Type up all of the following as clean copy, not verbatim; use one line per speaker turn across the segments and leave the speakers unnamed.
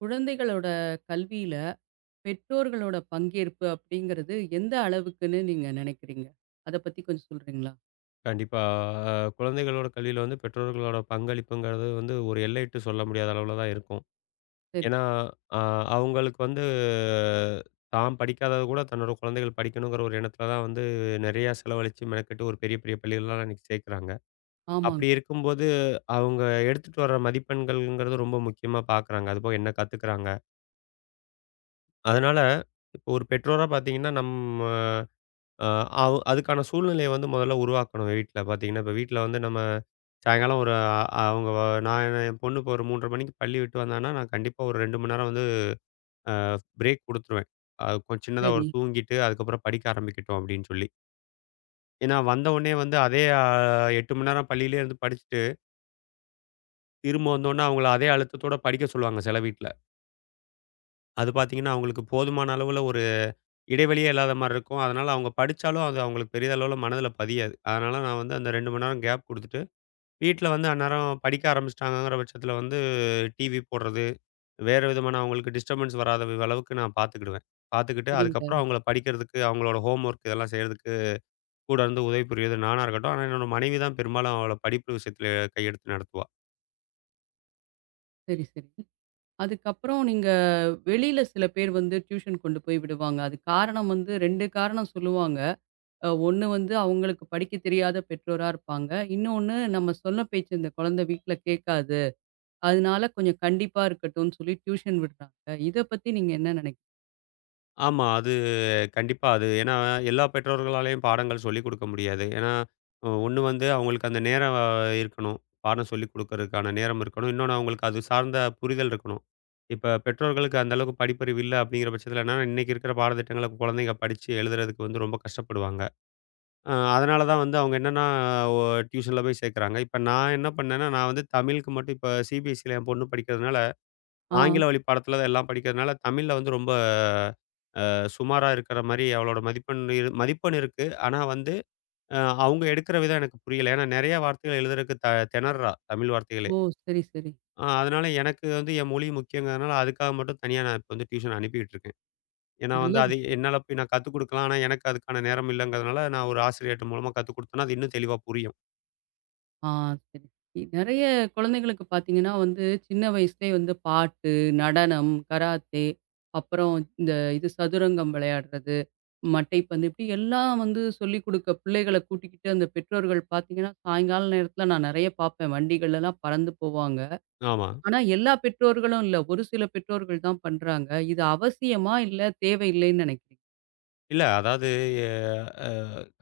குழந்தைகளோட கல்வியில பெற்றோர்களோட பங்கேற்பு அப்படிங்கிறது எந்த அளவுக்குன்னு நீங்க நினைக்கிறீங்க? அத பத்தி கொஞ்சம் சொல்றீங்களா?
கண்டிப்பா. அ குழந்தைகளோட கல்வியில வந்து பெற்றோர்களோட பங்களிப்புங்கிறது வந்து ஒரு எல்லையிட்டு சொல்ல முடியாத அளவுல தான் இருக்கும்.
சரி.
ஏன்னா, அ அவங்களுக்கு வந்து தான் படிக்காதத கூட தன்னோட குழந்தைகள் படிக்கணுங்கிற ஒரு எண்ணத்துல தான் வந்து நெறையா செலவழிச்சு மெனக்கெட்டு ஒரு பெரிய பெரிய பள்ளிகள்லாம் இன்னைக்கு சேர்க்குறாங்க. அப்படி
ஆமாங்க.
இருக்கும்போது அவங்க எடுத்துட்டு வர மதிப்பெண்கள்ங்கிறது ரொம்ப முக்கியமா பார்க்குறாங்க. அதுபோக என்ன கத்துக்குறாங்க. அதனால இப்போ ஒரு பெற்றோரா பார்த்தீங்கன்னா, நம்ம அ அவ் அதுக்கான சூழ்நிலைய வந்து முதல்ல உருவாக்கணும் வீட்ல. பார்த்தீங்கன்னா, இப்ப வீட்ல வந்து நம்ம சாயங்காலம் ஒரு அ அவங்க வ நான் என்ன- என் பொண்ணு இப்போ ஒரு 3:30 மணிக்கு பள்ளி விட்டு வந்தான்னா, நான் கண்டிப்பா ஒரு 2 மணி நேரம் வந்து அ பிரேக் குடுத்துருவேன். அ கொஞ் சின்னதா
சரி.
ஒரு தூங்கிட்டு, அதுக்கப்புறம் படிக்க ஆரம்பிக்கட்டும் அப்படின்னு சொல்லி. ஏன்னா, வந்த உடனே வந்து அதே 8 மணி நேரம் பள்ளியிலே இருந்து படிச்சுட்டு, திரும்ப வந்தோன்னே அவங்கள அதே அழுத்தத்தோட படிக்க சொல்லுவாங்க சில வீட்ல. அது பார்த்தீங்கன்னா, அவங்களுக்கு போதுமான அளவுல ஒரு இடைவெளியே இல்லாத மாரி இருக்கும். அதனால அவங்க படிச்சாலும் அது அவங்களுக்கு பெரிய அளவுல மனதில பதியாது. அதனால நான் வந்து அந்த 2 மணி நேரம் கேப் குடுத்துட்டு வீட்ல வந்து அந்நேரம் படிக்க ஆரம்பிச்சுட்டாங்கங்கிற பட்சத்தில வந்து டிவி போடுறது, வேறு விதமான அவங்களுக்கு டிஸ்டர்பன்ஸ் வராத அளவுக்கு நான் பார்த்துக்கிடுவேன். பார்த்துக்கிட்டு
சரிங்க.
அதுக்கப்புறம் அவங்கள படிக்கிறதுக்கு, அவங்களோட ஹோம் ஒர்க் இதெல்லாம் செய்றதுக்கு கூட இருந்து உதவி புரியிறது நானா இருக்கட்டும். ஆனா என்னோட மனைவி தான் பெரும்பாலும் அவள படிப்பு விஷயத்தில கையெடுத்து நடத்துவா.
சரி, சரி. அதுக்கப்புறம் நீங்க வெளியில சில பேர் வந்து டியூஷன் கொண்டு போய் விடுவாங்க. அது காரணம் வந்து 2 காரணம் சொல்லுவாங்க. ஒண்ணு வந்து அவங்களுக்கு படிக்க தெரியாத பெற்றோரா இருப்பாங்க. இன்னொன்னு நம்ம சொன்ன பேச்சு இந்த குழந்தை வீட்ல கேட்காது. அதனால கொஞ்சம் கண்டிப்பா இருக்கட்டும்னு சொல்லி டியூஷன் விடுறாங்க. இத பத்தி நீங்க என்ன நினைக்
ஆமா, அது கண்டிப்பா. அது ஏன்னா, எல்லா பெற்றோர்களாலயும் பாடங்கள் சொல்லிக் குடுக்க முடியாது. ஏன்னா, ஒண்ணு வந்து அவங்களுக்கு அந்த நேரம் இருக்கணும். பாடம் சொல்லிக் குடுக்கறதுக்கான நேரம் இருக்கணும். இன்னொன்னு அவங்களுக்கு அது சார்ந்த புரிதல் இருக்கணும். இப்ப பெற்றோர்களுக்கு அந்த அளவுக்கு படிப்பறிவு இல்ல அப்படிங்கிற பட்சத்தில என்னன்னா, இன்னைக்கு இருக்கிற பாடத்திட்டங்கள குழந்தைங்க படிச்சு எழுதுறதுக்கு வந்து ரொம்ப கஷ்டப்படுவாங்க. அதனால தான் வந்து அவங்க என்னன்னா, ஒ டியூஷன்ல போய் சேர்க்குறாங்க. இப்ப நான் என்ன பண்ணேன்னா, நான் வந்து தமிழுக்கு மட்டும் இப்ப சிபிஎஸ்சில என் பொண்ணு படிக்கிறதுனால,
ஆ.
ஆங்கில வழி பாடத்தில எல்லாம் படிக்கிறதுனால தமிழ்ல வந்து ரொம்ப சுமாரா இருக்கிற மாரி அவளோட மதிப்பெண் மதிப்பெண் இருக்கு. ஆனா வந்து அ அவங்க எடுக்கிற விதம் எனக்கு புரியல. ஏன்னா நெறைய வார்த்தைகள் எழுதுறதுக்கு திணர்றா தமிழ் வார்த்தைகளே.
ஓ! சரி, சரி.
அதனால எனக்கு வந்து என் மொழி முக்கியங்கிறதுனால அதுக்காக மட்டும் தனியா நான் இப்ப வந்து டியூஷன் அனுப்பிக்கிட்டு இருக்கேன். ஏன்னா
நல்ல
வந்து அது
விஷயம்.
என்னால போய் நான் கத்துக் குடுக்கலாம். ஆனா எனக்கு அதுக்கான நேரம் இல்லங்கிறதுனால நான் ஒரு ஆசிரியர்ட்ட மூலமா கத்துக் குடுத்தேன்னா அது இன்னும் தெளிவா புரியும்.
ஆ சரி. நெறைய குழந்தைகளுக்கு பார்த்தீங்கன்னா வந்து, சின்ன வயசுலயே வந்து பாட்டு, நடனம், கராத்தே, அப்புறம் இந்த இது சதுரங்கம் விளையாடுறது, மட்டைப்பந்து இப்படி எல்லாம் வந்து சொல்லிக் குடுக்க பிள்ளைகள கூட்டிக்கிட்டு அந்த பெற்றோர்கள் பார்த்தீங்கன்னா, சாயங்கால நேரத்தில நான் நெறைய பார்ப்பேன். வண்டிகள்லலாம் பறந்து போவாங்க.
ஆமா.
ஆனா எல்லா பெற்றோர்களும் இல்ல. ஒரு சில பெற்றோர்கள் தான் பண்றாங்க. இது அவசியமா? இல்ல தேவையில்லைன்னு நினைக்கிறீங்க?
இல்ல. அதாவது எ அ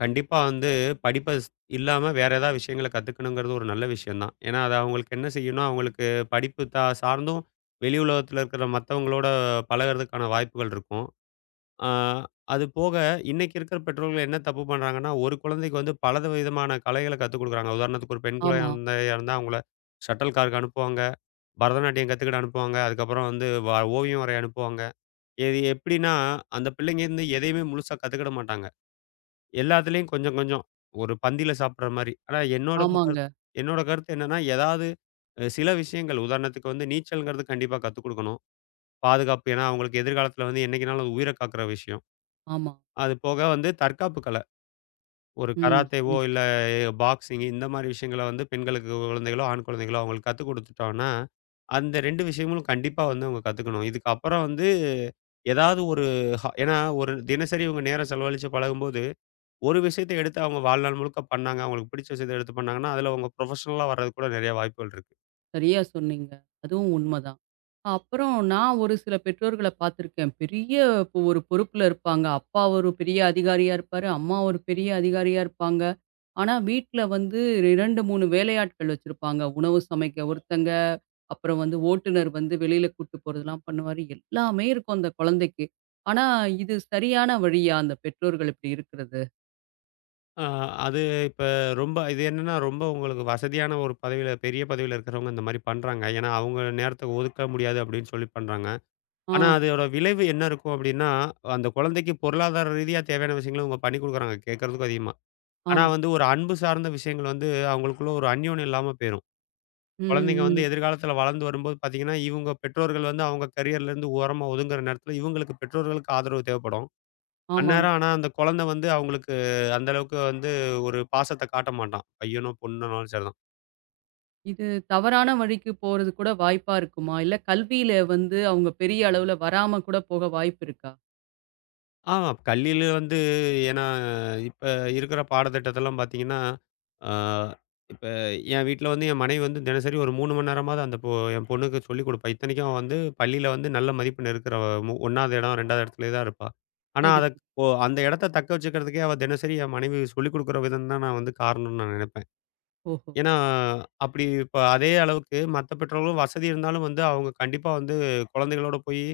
கண்டிப்பா வந்து படிப்ப இல்லாம வேற ஏதாவது விஷயங்கள கத்துக்கணுங்கிறது ஒரு நல்ல விஷயம் தான். ஏன்னா, அது அவங்களுக்கு என்ன செய்யும்னா, அவங்களுக்கு படிப்பு சார்ந்தும் வெளி உலகத்தில இருக்கிற மத்தவங்களோட பழகுறதுக்கான வாய்ப்புகள் இருக்கும். ஆ அது போக இன்னைக்கு இருக்கிற பெற்றோர்கள் என்ன தப்பு பண்றாங்கன்னா, ஒரு குழந்தைக்கு வந்து பலத விதமான கலைகள கத்துக் குடுக்குறாங்க. உதாரணத்துக்கு ஒரு பெண்
ஆமா.
குழந்தையா இருந்தா அவங்கள ஷட்டில் கார்க்கு அனுப்புவாங்க, பரதநாட்டியம் கத்துக்கிட அனுப்புவாங்க, அதுக்கப்புறம் வந்து ஓவியம் வரைய அனுப்புவாங்க. இது எப்படின்னா, அந்த பிள்ளைங்க வந்து எதையுமே முழுசா கத்துக்கிட மாட்டாங்க. எல்லாத்துலயும் கொஞ்சம், கொஞ்சம். ஒரு பந்தியில சாப்பிடுற மாரி. ஆனா
ஆமாங்க.
என்னோட கருத்து என்னன்னா, ஏதாவது சில விஷயங்கள் உதாரணத்துக்கு வந்து நீச்சல்ங்கிறது கண்டிப்பா கத்துக் குடுக்கணும். பாதுகாப்பு ஏன்னா, அவங்களுக்கு எதிர்காலத்துல வந்து என்னைக்குனாலும் உயிர காக்கிற விஷயம்.
ஆமா.
அது போக வந்து தற்காப்பு கலை. ஒரு
ம்.
கராத்தேவோ,
சரி,
இல்ல
சரி.
பாக்ஸிங் இந்த மாரி விஷயங்கள வந்து பெண்களுக்கு குழந்தைகளோ, ஆண் குழந்தைகளோ அவங்களுக்கு கத்துக் குடுத்துட்டோம்னா, அந்த 2 விஷயங்களும் கண்டிப்பா வந்து அவங்க கத்துக்கணும். இதுக்கப்புறம் வந்து ஏதாவது ஒரு ஏன்னா ஒரு தினசரி இவங்க நேரம் செலவழிச்சு பழகும்போது ஒரு விஷயத்த எடுத்து அவங்க வாழ்நாள் முழுக்க பண்ணாங்க. அவங்களுக்கு பிடிச்ச விஷயத்த எடுத்து பண்ணாங்கன்னா, அதில அவங்க ப்ரொஃபஷனலா வர்றதுக்கு கூட நெறைய வாய்ப்புகள் இருக்கு.
சரியா சொன்னீங்க. அதுவும் உண்மதான். அப்புறம் நான் ஒரு சில பெற்றோர்கள பார்த்துருக்கேன். பெரிய இப்போ ஒரு பொறுப்புல இருப்பாங்க. அப்பா ஒரு பெரிய அதிகாரியா இருப்பாரு. அம்மா ஒரு பெரிய அதிகாரியா இருப்பாங்க. ஆனா, வீட்ல வந்து 2, 3 வேலையாட்கள் வச்சிருப்பாங்க. உணவு சமைக்க ஒருத்தங்க, அப்புறம் வந்து ஓட்டுநர் வந்து வெளியில கூட்டு போறதெல்லாம் பண்ணுவாரு. எல்லாமே இருக்கும் அந்த குழந்தைக்கு. ஆனா, இது சரியான வழியா அந்த பெற்றோர்கள் இப்படி இருக்கிறது?
அ அது இப்ப ரொம்ப இது என்னன்னா, ரொம்ப உங்களுக்கு வசதியான ஒரு பதவியில பெரிய பதவியில இருக்கிறவங்க இந்த மாரி பண்றாங்க. ஏன்னா, அவங்க நேரத்த ஒதுக்க முடியாது அப்படின்னு சொல்லி பண்றாங்க.
ஆ,
ஆனா, அதோட விளைவு என்ன இருக்கும் அப்படின்னா, அந்த குழந்தைக்கு பொருளாதார ரீதியா தேவையான விஷயங்கள அவங்க பண்ணி குடுக்குறாங்க கேட்கறதுக்கும் அதிகமா. ஆனா
ஆமா.
வந்து ஒரு அன்பு சார்ந்த விஷயங்கள் வந்து அவங்களுக்குள்ள ஒரு அந்யோன்யம் இல்லாம போயிரும். குழந்தைங்க
ம்,
வந்து
ம்.
எதிர்காலத்துல வளர்ந்து வரும்போது பார்த்தீங்கன்னா, இவுங்க பெற்றோர்கள் வந்து அவங்க கரியர்ல இருந்து ஓரமா ஒதுங்குற நேரத்துல, இவுங்களுக்கு பெற்றோர்களுக்கு ஆதரவு தேவைப்படும்.
ஆமாங்க.
அந்நேரம் ஆனா அந்த குழந்தை வந்து அவங்களுக்கு அந்த அளவுக்கு வந்து ஒரு பாசத்த காட்ட மாட்டான். பையனோ, பொண்ணுனாலும் சரிதான்.
இது தவறான வழிக்கு போறது கூட வாய்ப்பா இருக்குமா? இல்ல கல்வியில வந்து அவங்க பெரிய அளவுல வராம கூட போக வாய்ப்பு இருக்கா?
ஆ கல்வியில வந்து ஏன்னா, இப்ப இருக்கிற பாடத்திட்டத்தெல்லாம் பார்த்தீங்கன்னா, ஆ இப்ப என் வீட்ல வந்து என் மனைவி வந்து தினசரி ஒரு 3 மணி நேரமாவது அந்த பொ என் பொண்ணுக்கு சொல்லிக் கொடுப்பா. இத்தனைக்கும் அவ வந்து பள்ளியில வந்து நல்ல மதிப்பெண் இருக்கிற 1வது இடம், 2வது இடத்துலயே தான் இருப்பா. ஆனா
சரி,
அத
சரி.
இப்போ அந்த இடத்த தக்க வச்சுக்கிறதுக்கே அவ தினசரி என் மனைவி சொல்லிக் கொடுக்குற விதம் தான் நான் வந்து காரணம்னு நான் நினைப்பேன்.
ஓஹோ!
ஏன்னா, அப்படி இப்ப அதே அளவுக்கு மத்த பெற்றோர்களும் வசதி இருந்தாலும் வந்து அவங்க கண்டிப்பா வந்து குழந்தைகளோட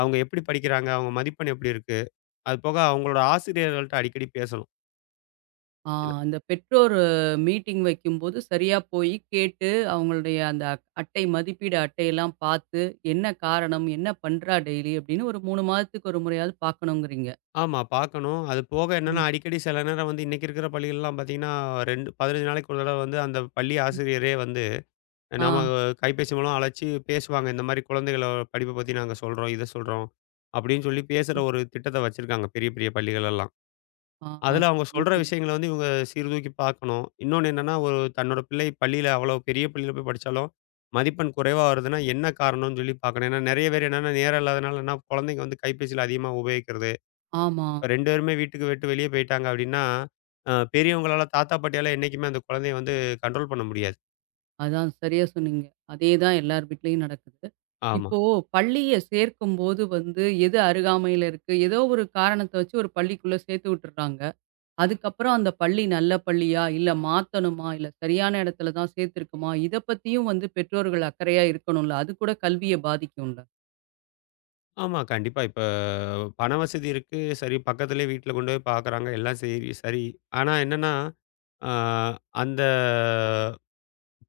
அவங்க எப்படி படிக்கிறாங்க? அவங்க மதிப்பெண் எப்படி இருக்கு? அது போக அவங்களோட ஆசிரியர்கள்ட்ட அடிக்கடி பேசணும்.
ஆ
என்ன
அந்த பெற்றோர் மீட்டிங் வைக்கும்போது சரியா போய் கேட்டு, அவங்களுடைய அந்த அட்டை மதிப்பீடு அட்டையெல்லாம் பார்த்து, என்ன காரணம்? என்ன பண்றா டெய்லி? அப்படின்னு ஒரு 3 மாதத்துக்கு ஒரு முறையாவது பார்க்கணுங்கிறீங்க.
ஆமா, பார்க்கணும். அது போக என்னன்னா,
ம்.
அடிக்கடி சில நேரம் வந்து இன்னைக்கு இருக்கிற பள்ளிகள்லாம் பார்த்தீங்கன்னா, 2 15 நாளைக்கு ஒரு தடவ வந்து அந்த பள்ளி ஆசிரியரே வந்து
ஆ.
நம்ம கைபேசி மூலம் அழைச்சு பேசுவாங்க. இந்த மாரி குழந்தைகள படிப்ப பத்தி நாங்க சொல்றோம், இத சொல்றோம். அப்படின்னு சொல்லி பேசுற
ம்.
ஒரு திட்டத்த வச்சிருக்காங்க பெரிய பெரிய பள்ளிகள் எல்லாம்.
ஆ. ஆ.
அதுல அவங்க
சரி,
சொல்ற
சொல்லுங்க.
விஷயங்கள வந்து இவங்க சீர்தூக்கி பார்க்கணும். இன்னொன்னு என்னன்னா, ஒரு தன்னோட பிள்ளை பள்ளியில அவ்வளவு பெரிய பள்ளியில போய் படிச்சாலும், மதிப்பெண் குறைவா வருதுன்னா என்ன காரணம்னு சொல்லி பார்க்கணும். ஏன்னா நெறைய பேர் என்னன்னா, நேரம் இல்லாதனால என்ன குழந்தைங்க வந்து கைபேசியில அதிகமா உபயோகிக்கிறது.
ஆமா.
இப்ப 2 பேருமே வீட்டுக்கு விட்டு வெளியே போயிட்டாங்க அப்டின்னா, பெரியவங்களால தாத்தா, பாட்டியால என்னைக்குமே அந்த குழந்தைய வந்து கண்ட்ரோல் பண்ண முடியாது.
அதான் சரியா சொன்னீங்க. அதேதான் எல்லார் வீட்லயும் நடக்குது.
ஆமா.
இப்போ பள்ளிய சேர்க்கும்போது வந்து எது அருகாமையில இருக்கு, ஏதோ ஒரு காரணத்த வச்சு ஒரு பள்ளிக்குள்ள சேர்த்து விட்டுர்றாங்க. அதுக்கப்புறம் அந்த பள்ளி நல்ல பள்ளியா, இல்ல மாத்தணுமா, இல்ல சரியான இடத்துல தான் சேர்த்துருக்குமா, இத பத்தியும் வந்து பெற்றோர்கள் அக்கறையா இருக்கணும்ல. அது கூட கல்விய பாதிக்கும்ல.
ஆமா, கண்டிப்பா. இப்ப பண வசதி இருக்கு. சரி, பக்கத்திலேயே வீட்ல கொண்டு போய் பார்க்குறாங்க. எல்லாம் சரி சரி. ஆனா என்னன்னா, அ அந்த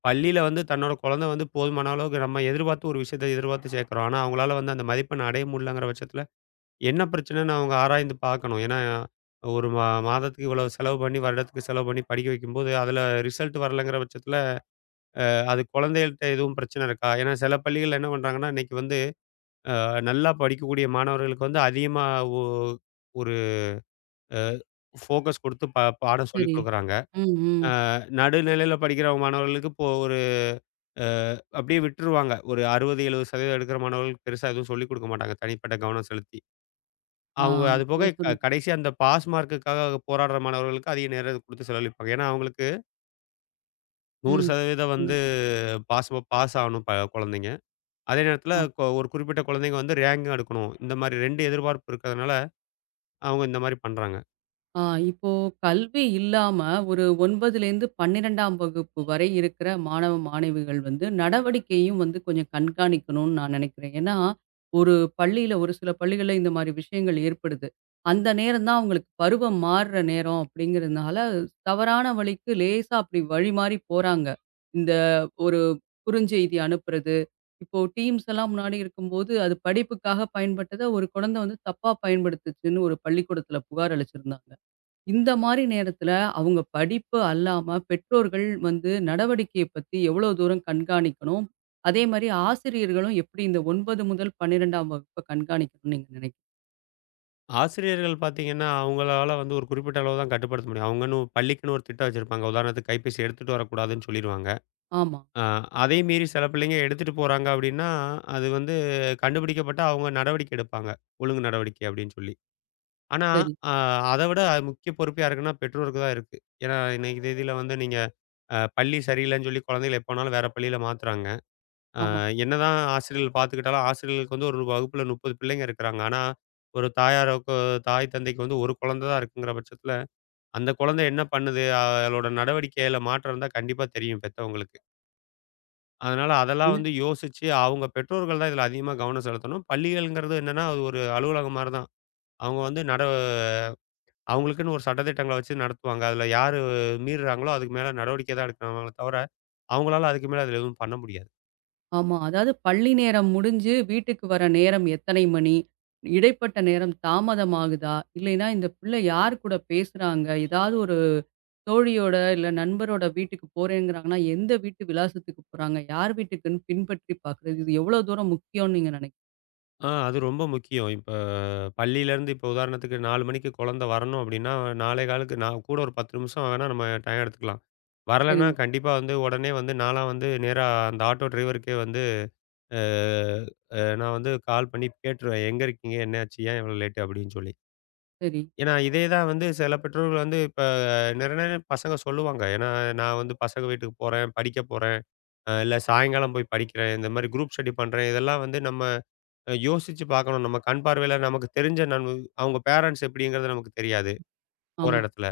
பள்ளியில வந்து தன்னோட குழந்தை வந்து போதுமான அளவுக்கு நம்ம எதிர்பார்த்து ஒரு விஷயத்த எதிர்பார்த்து சேர்க்கிறோம். ஆனா, அவங்களால வந்து அந்த மதிப்பெண் அடைய முடியலங்கிற பட்சத்தில, என்ன பிரச்சனைன்னு அவங்க ஆராய்ந்து பார்க்கணும். ஏன்னா, ஒரு மா மாதத்துக்கு இவ்வளவு செலவு பண்ணி, வருடத்துக்கு செலவு பண்ணி படிக்க வைக்கும்போது, அதில ரிசல்ட் வரலங்கிற பட்சத்தில, அது குழந்தைகள்ட்ட எதுவும் பிரச்சனை இருக்கா? ஏன்னா சில பள்ளிகள்ல என்ன பண்றாங்கன்னா, இன்னைக்கு வந்து நல்லா படிக்கக்கூடிய மாணவர்களுக்கு வந்து அதிகமா ஒ ஒரு அ ஃபோக்கஸ் குடுத்து பாடம் சொல்லிக்
சரி.
குடுக்குறாங்க.
ம், ம்.
அ நடுநிலையில படிக்கிற மாணவர்களுக்கு இப்போ அ அப்படியே விட்டுருவாங்க. ஒரு 60, 70% எடுக்கிற மாணவர்களுக்கு பெருசா எதுவும் சொல்லிக் குடுக்க மாட்டாங்க. தனிப்பட்ட கவனம் செலுத்தி.
ஆ,
அவங்க அது போக
நல்லா சொன்னீங்க.
கடைசியா அந்த பாஸ் மார்க்குக்காக போராடுற மாணவர்களுக்கு அதிக நேரம் குடுத்து செலவழிப்பாங்க. ஏன்னா, அவங்களுக்கு
ம்.
100% வந்து
சொல்லுங்க.
பாஸ் பாஸ் ஆகணும் குழந்தைங்க. அதே நேரத்தில ஒரு குறிப்பிட்ட குழந்தைங்க வந்து ரேங்கும் எடுக்கணும். இந்த மாரி 2 எதிர்பார்ப்பு இருக்கிறதுனால, அவங்க இந்த மாரி பண்றாங்க.
ஆ இப்போ கல்வி இல்லாம ஒரு 9லேருந்து 12ஆம் வகுப்பு வரை இருக்கிற மாணவ, மாணவிகள் வந்து நடவடிக்கையும் வந்து கொஞ்சம் கண்காணிக்கணும்னு நான் நினைக்கிறேன். ஏன்னா, ஒரு பள்ளியில ஒரு சில பள்ளிகள்ல இந்த மாரி விஷயங்கள் ஏற்படுது. அந்த நேரம் தான் அவங்களுக்கு பருவம் மாறுற நேரம் அப்படிங்கிறதுனால, தவறான வழிக்கு லேசா அப்படி வழி மாறி போறாங்க. இந்த ஒரு குறுஞ்செய்தி அனுப்புறது, இப்போ டீம்ஸ் எல்லாம் முன்னாடி இருக்கும்போது, அது படிப்புக்காக பயன்பட்டத ஒரு குழந்தை வந்து தப்பா பயன்படுத்துச்சுன்னு ஒரு பள்ளிக்கூடத்தில புகார் அளிச்சிருந்தாங்க. இந்த மாரி நேரத்துல, அவங்க படிப்பு அல்லாம பெற்றோர்கள் வந்து நடவடிக்கைய பத்தி எவ்வளோ தூரம் கண்காணிக்கணும்? அதே மாரி ஆசிரியர்களும் எப்படி இந்த 9 முதல் 12ஆம் வகுப்ப கண்காணிக்கணும்னு நீங்க நினைக்
ஆசிரியர்கள் பார்த்தீங்கன்னா, அவங்களால வந்து ஒரு குறிப்பிட்ட அளவு தான் கட்டுப்படுத்த முடியும். அவங்கன்னு பள்ளிக்குன்னு ஒரு திட்டம் வச்சிருப்பாங்க. உதாரணத்துக்கு கைபேசி எடுத்துட்டு வரக்கூடாதுன்னு சொல்லிருவாங்க.
ஆமா.
ஆ, அதை மீறி சில பிள்ளைங்க எடுத்துட்டு போறாங்க அப்படின்னா, அது வந்து கண்டுபிடிக்கப்பட்டா அவங்க நடவடிக்கை எடுப்பாங்க. ஒழுங்கு நடவடிக்கை அப்படின்னு சொல்லி. ஆனா,
சரி.
அ அத விட அது முக்கிய பொறுப்பு யாருக்குன்னா பெற்றோருக்கு தான் இருக்கு. ஏன்னா, இன்னைக்கு தேதியில வந்து நீங்க பள்ளி சரியில்லன்னு சொல்லி குழந்தைகள எப்ப வேணாலும் வேற பள்ளியில மாத்துறாங்க. அ
ஆமா.
என்னதான் ஆசிரியர்கள் பார்த்துக்கிட்டாலும், ஆசிரியர்களுக்கு வந்து ஒரு வகுப்புல 30 பிள்ளைங்க இருக்கிறாங்க. ஆனா, ஒரு தாயாருக்கு தாய் தந்தைக்கு வந்து 1 குழந்தை தான் இருக்குங்கிற பட்சத்தில, அந்த குழந்தை என்ன பண்ணுது? அதோட நடவடிக்கையில மாற்றம் இருந்தா கண்டிப்பா தெரியும் பெத்தவங்களுக்கு. அதனால அதெல்லாம்
என்ன?
வந்து யோசிச்சு, அவங்க பெற்றோர்கள் தான் இதுல அதிகமா கவனம் செலுத்தணும். பள்ளிகள்ங்கிறது என்னன்னா, அது ஒரு அலுவலகம் மாரி தான். அவங்க வந்து நட அவங்களுக்குன்னு ஒரு சட்டதிட்டங்கள வச்சு நடத்துவாங்க. அதுல யாரு மீறுறாங்களோ, அதுக்கு மேல நடவடிக்கை தான் எடுக்கணுமே தவிர, அவங்களால அதுக்கு மேல அதுல எதுவும் பண்ண முடியாது.
ஆமா. அதாவது பள்ளி நேரம் முடிஞ்சு வீட்டுக்கு வர நேரம் எத்தனை மணி? இடைப்பட்ட நேரம் தாமதமாகுதா? இல்லைன்னா இந்த பிள்ளை யார் கூட பேசுறாங்க? ஏதாவது தோழியோட இல்ல நண்பரோட வீட்டுக்கு போறேங்கிறாங்கன்னா, எந்த வீட்டு விலாசத்துக்கு போறாங்க? யார் வீட்டுக்குன்னு பின்பற்றி பார்க்குறது. இது எவ்ளோ தூரம் முக்கியம்னு நீங்க நினைக்
அது ரொம்ப முக்கியம். இப்ப பள்ளியிலேருந்து இப்ப உதாரணத்துக்கு 4 மணிக்கு குழந்தை வரணும் அப்டின்னா, நாலே காலுக்கு நான் கூட ஒரு 10 நிமிஷம் வேணா நம்ம டைம் எடுத்துக்கலாம். வரலன்னா,
சரிங்க.
கண்டிப்பா வந்து உடனே வந்து நான்லாம் வந்து நேரா அந்த ஆட்டோ டிரைவருக்கே வந்து அ அ நான் வந்து கால் பண்ணி கேட்டுருவேன். எங்க இருக்கீங்க? என்னாச்சு? ஏன் இவ்வளோ லேட்டு? அப்படின்னு சொல்லி.
சரி.
ஏன்னா இதே தான் வந்து சில பெற்றோர்கள் வந்து இப்ப நிறைய நேரம் பசங்க சொல்லுவாங்க. ஏன்னா நான் வந்து பசங்க வீட்டுக்கு போறேன், படிக்க போறேன், இல்ல சாயங்காலம் போய் படிக்கிறேன். இந்த மாரி குரூப் ஸ்டடி பண்றேன். இதெல்லாம் வந்து நம்ம யோசிச்சு பார்க்கணும். நம்ம கண் பார்வையில நமக்கு தெரிஞ்ச அவங்க பேரண்ட்ஸ் எப்படிங்கிறது நமக்கு தெரியாது போற
ஆமா.
இடத்துல.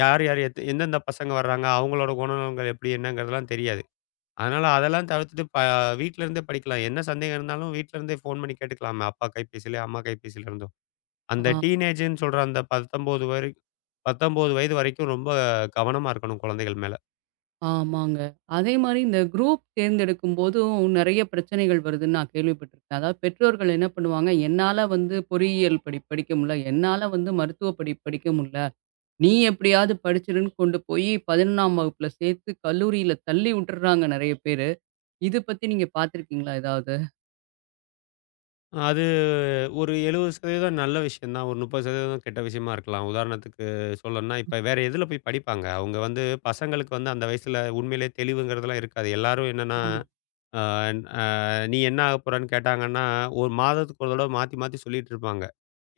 யார் யார் எந்தெந்த பசங்க வர்றாங்க? அவங்களோட குணநலன்கள் எப்படி? என்னங்கிறதெல்லாம் தெரியாது. அதனால அதெல்லாம் தவிர்த்துட்டு வீட்ல இருந்தே படிக்கலாம். என்ன சந்தேகம் இருந்தாலும் வீட்ல இருந்தே ஃபோன் பண்ணி கேட்டுக்கலாமே! அப்பா கைபேசியிலயோ, அம்மா கைபேசியில இருந்தோ. அந்த
ஆ
டீனேஜ்ன்னு சொல்ற அந்த 19 வரை 19 வயது வரைக்கும் ரொம்ப கவனமா இருக்கணும் குழந்தைகள் மேல.
ஆமாங்க. அதேமாரி இந்த குரூப் தேர்ந்தெடுக்கும்போதும் நெறைய பிரச்சனைகள் வருதுன்னு நான் கேள்விப்பட்டுருக்கேன். அதாவது பெற்றோர்கள் என்ன பண்ணுவாங்க, "என்னால வந்து பொறியியல் படிக்க முடில. என்னால வந்து மருத்துவ படிப்பு படிக்க முடில. நீ எப்படியாவது படிச்சிருன்னு" கொண்டு போய் 11ஆம் வகுப்புல சேர்த்து கல்லூரியில தள்ளி விட்டுர்றாங்க நெறைய பேரு. இது பத்தி நீங்க பார்த்துருக்கீங்களா ஏதாவது?
அது ஒரு 70% நல்ல விஷயம் தான். ஒரு 30% கெட்ட விஷயமா இருக்கலாம். உதாரணத்துக்கு சொல்லணும்னா, இப்ப வேற எதுல போய் படிப்பாங்க? அவங்க வந்து பசங்களுக்கு வந்து அந்த வயசுல உண்மையிலேயே தெளிவுங்கிறதெல்லாம் இருக்காது. எல்லாரும் என்னன்னா,
ஆமா.
அ அ "நீ என்ன ஆகப் போறன்னு" கேட்டாங்கன்னா, ஒரு மாதத்துக்கு ஒரு தடவ மாத்தி மாத்தி சொல்லிட்டு இருப்பாங்க.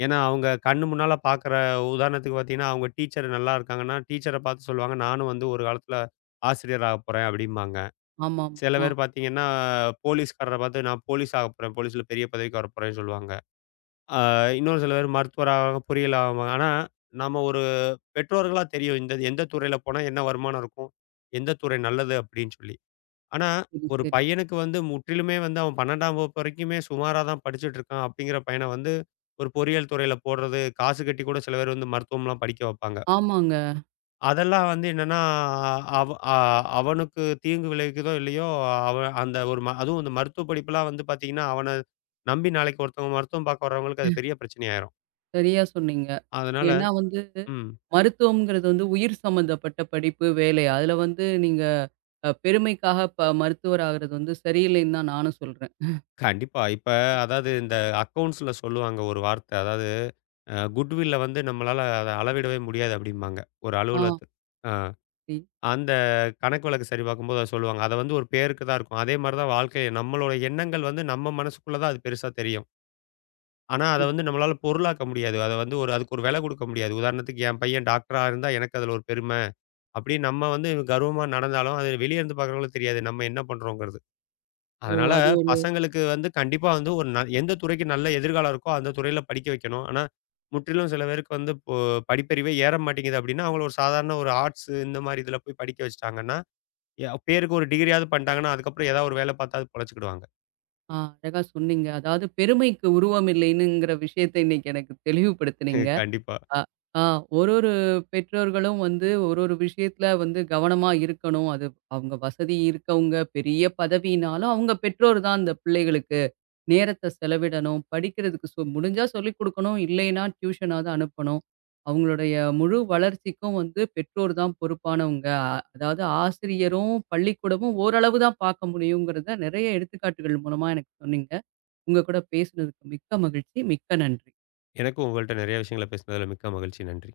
ஏன்னா, அவங்க கண்ணு முன்னால பார்க்குற உதாரணத்துக்கு பார்த்தீங்கன்னா, அவங்க டீச்சர் நல்லா இருக்காங்கன்னா, டீச்சர பார்த்து சொல்லுவாங்க, "நானும் வந்து ஒரு காலத்தில ஆசிரியர் ஆகப்போறேன்" அப்படிம்பாங்க.
ஆமாமா.
சில
ஆ.
பேர் பார்த்தீங்கன்னா, போலீஸ்காரர பார்த்து "நான் போலீஸ் ஆகப்போறேன். போலீஸ்ல பெரிய பதவிக்கு வரப்போறேன்னு" சொல்லுவாங்க. அ இன்னொரு சில பேர் மருத்துவர் ஆவாங்க, பொறியியல் ஆவாங்க. ஆனா, நம்ம ஒரு பெற்றோர்களா தெரியும், இந்த எந்த துறையில போனா என்ன வருமானம் இருக்கும்? எந்த துறை நல்லது? அப்படின்னு சொல்லி. ஆனா,
சரி,
ஒரு
சரி.
பையனுக்கு வந்து முற்றிலுமே வந்து அவன் 12ஆம் வகுப்பு வரைக்குமே சுமாரா தான் படிச்சுட்டு இருக்கான் அப்படிங்கிற பையன வந்து, ஒரு பொறியியல் துறையில போடுறது, காசு கட்டி கூட சில பேர் வந்து மருத்துவம்லாம் படிக்க வைப்பாங்க.
ஆமாங்க.
அதெல்லாம் வந்து என்னன்னா, அவ அ அவனுக்கு தீங்கு விளைவிக்குதோ இல்லையோ, அவன் அந்த ஒரு அதுவும் அந்த மருத்துவ படிப்புலாம் வந்து பார்த்தீங்கன்னா, அவன நம்பி நாளைக்கு ஒருத்தவங்க மருத்துவம் பார்க்க வர்றவங்களுக்கு அது பெரிய பிரச்சனையாயிரும்.
சரியா சொன்னீங்க.
அதனால
ஏன்னா வந்து
ம்.
மருத்துவம்ங்கிறது வந்து உயிர் சம்மந்தப்பட்ட படிப்பு, வேலை. அதுல வந்து நீங்க பெருமைக்காக மருத்துவர் ஆகுறது வந்து சரியில்லைன்னு தான் நானும் சொல்றேன்.
கண்டிப்பா. இப்ப அதாவது இந்த அக்கவுண்ட்ஸ்ல சொல்லுவாங்க ஒரு வார்த்தை. அதாவது குட்வில்ல வந்து நம்மளால அத அளவிடவே முடியாது அப்படிம்பாங்க. ஒரு
ஆ.
அலுவலகத்து ஆ
சரி,
அந்த கணக்கு வழக்கு சரி பார்க்கும்போது அத சொல்லுவாங்க. அத வந்து ஒரு பேருக்கு தான் இருக்கும். அதே மாரி தான் வாழ்க்கை நம்மளோட எண்ணங்கள் வந்து நம்ம மனசுக்குள்ள தான் அது பெருசா தெரியும். ஆனா அத
சரி.
வந்து நம்மளால பொருளாக்க முடியாது. அத வந்து ஒரு அதுக்கு ஒரு வெல குடுக்க முடியாது. உதாரணத்துக்கு என் பையன் டாக்டரா இருந்தா எனக்கு அதுல ஒரு பெருமை. அப்படின்னு நம்ம வந்து கர்வமா நடந்தாலும் அது வெளிய இருந்து பார்க்குறவங்களுக்கு தெரியாது. நம்ம என்ன பண்றோங்கிறது.
ஓ!
அதனால
அது ஒரு
பசங்களுக்கு வந்து கண்டிப்பா வந்து ஒரு எந்த துறைக்கு நல்ல எதிர்காலம் இருக்கோ, அந்த துறையில படிக்க வைக்கணும். ஆனா, முற்றிலும் சில பேருக்கு வந்து இப்போ படிப்பறிவே ஏற மாட்டேங்குது அப்படின்னா, அவங்கள ஒரு சாதாரண ஒரு ஆர்ட்ஸ் இந்த மாரி இதில போய் படிக்க வச்சுட்டாங்கன்னா, பேருக்கு ஒரு டிகிரியாவது பண்ட்டாங்கன்னா, அதுக்கப்புறம் ஏதாவது ஒரு வேலை பார்த்தாவது பொழச்சுக்கிடுவாங்க.
அழகா சொன்னீங்க. அதாவது பெருமைக்கு உருவம் இல்லைன்னுங்கிற விஷயத்த இன்னைக்கு எனக்கு தெளிவுபடுத்துனீங்க.
கண்டிப்பா.
அ ஆ ஒரு ஒரு பெற்றோர்களும் வந்து ஒரு ஒரு விஷயத்துல வந்து கவனமா இருக்கணும். அது அவங்க வசதி இருக்கவங்க, பெரிய பதவினாலும் அவங்க பெற்றோர் தான் அந்த பிள்ளைகளுக்கு. நேரத்த செலவிடணும். படிக்கிறதுக்கு முடிஞ்சா சொல்லிக் குடுக்கணும். இல்லைன்னா டியூஷனாவது அனுப்பணும். அவங்களுடைய முழு வளர்ச்சிக்கும் வந்து பெற்றோர் தான் பொறுப்பானவங்க. அதாவது ஆசிரியரும், பள்ளிக்கூடமும் ஓரளவு தான் பார்க்க முடியுங்கிறத நெறைய எடுத்துக்காட்டுகள் மூலமா எனக்கு சொன்னீங்க. உங்க கூட பேசுனதுக்கு மிக்க மகிழ்ச்சி. மிக்க நன்றி.
எனக்கும் உங்கள்ட்ட நெறைய விஷயங்கள பேசினதில மிக்க மகிழ்ச்சி. நன்றி.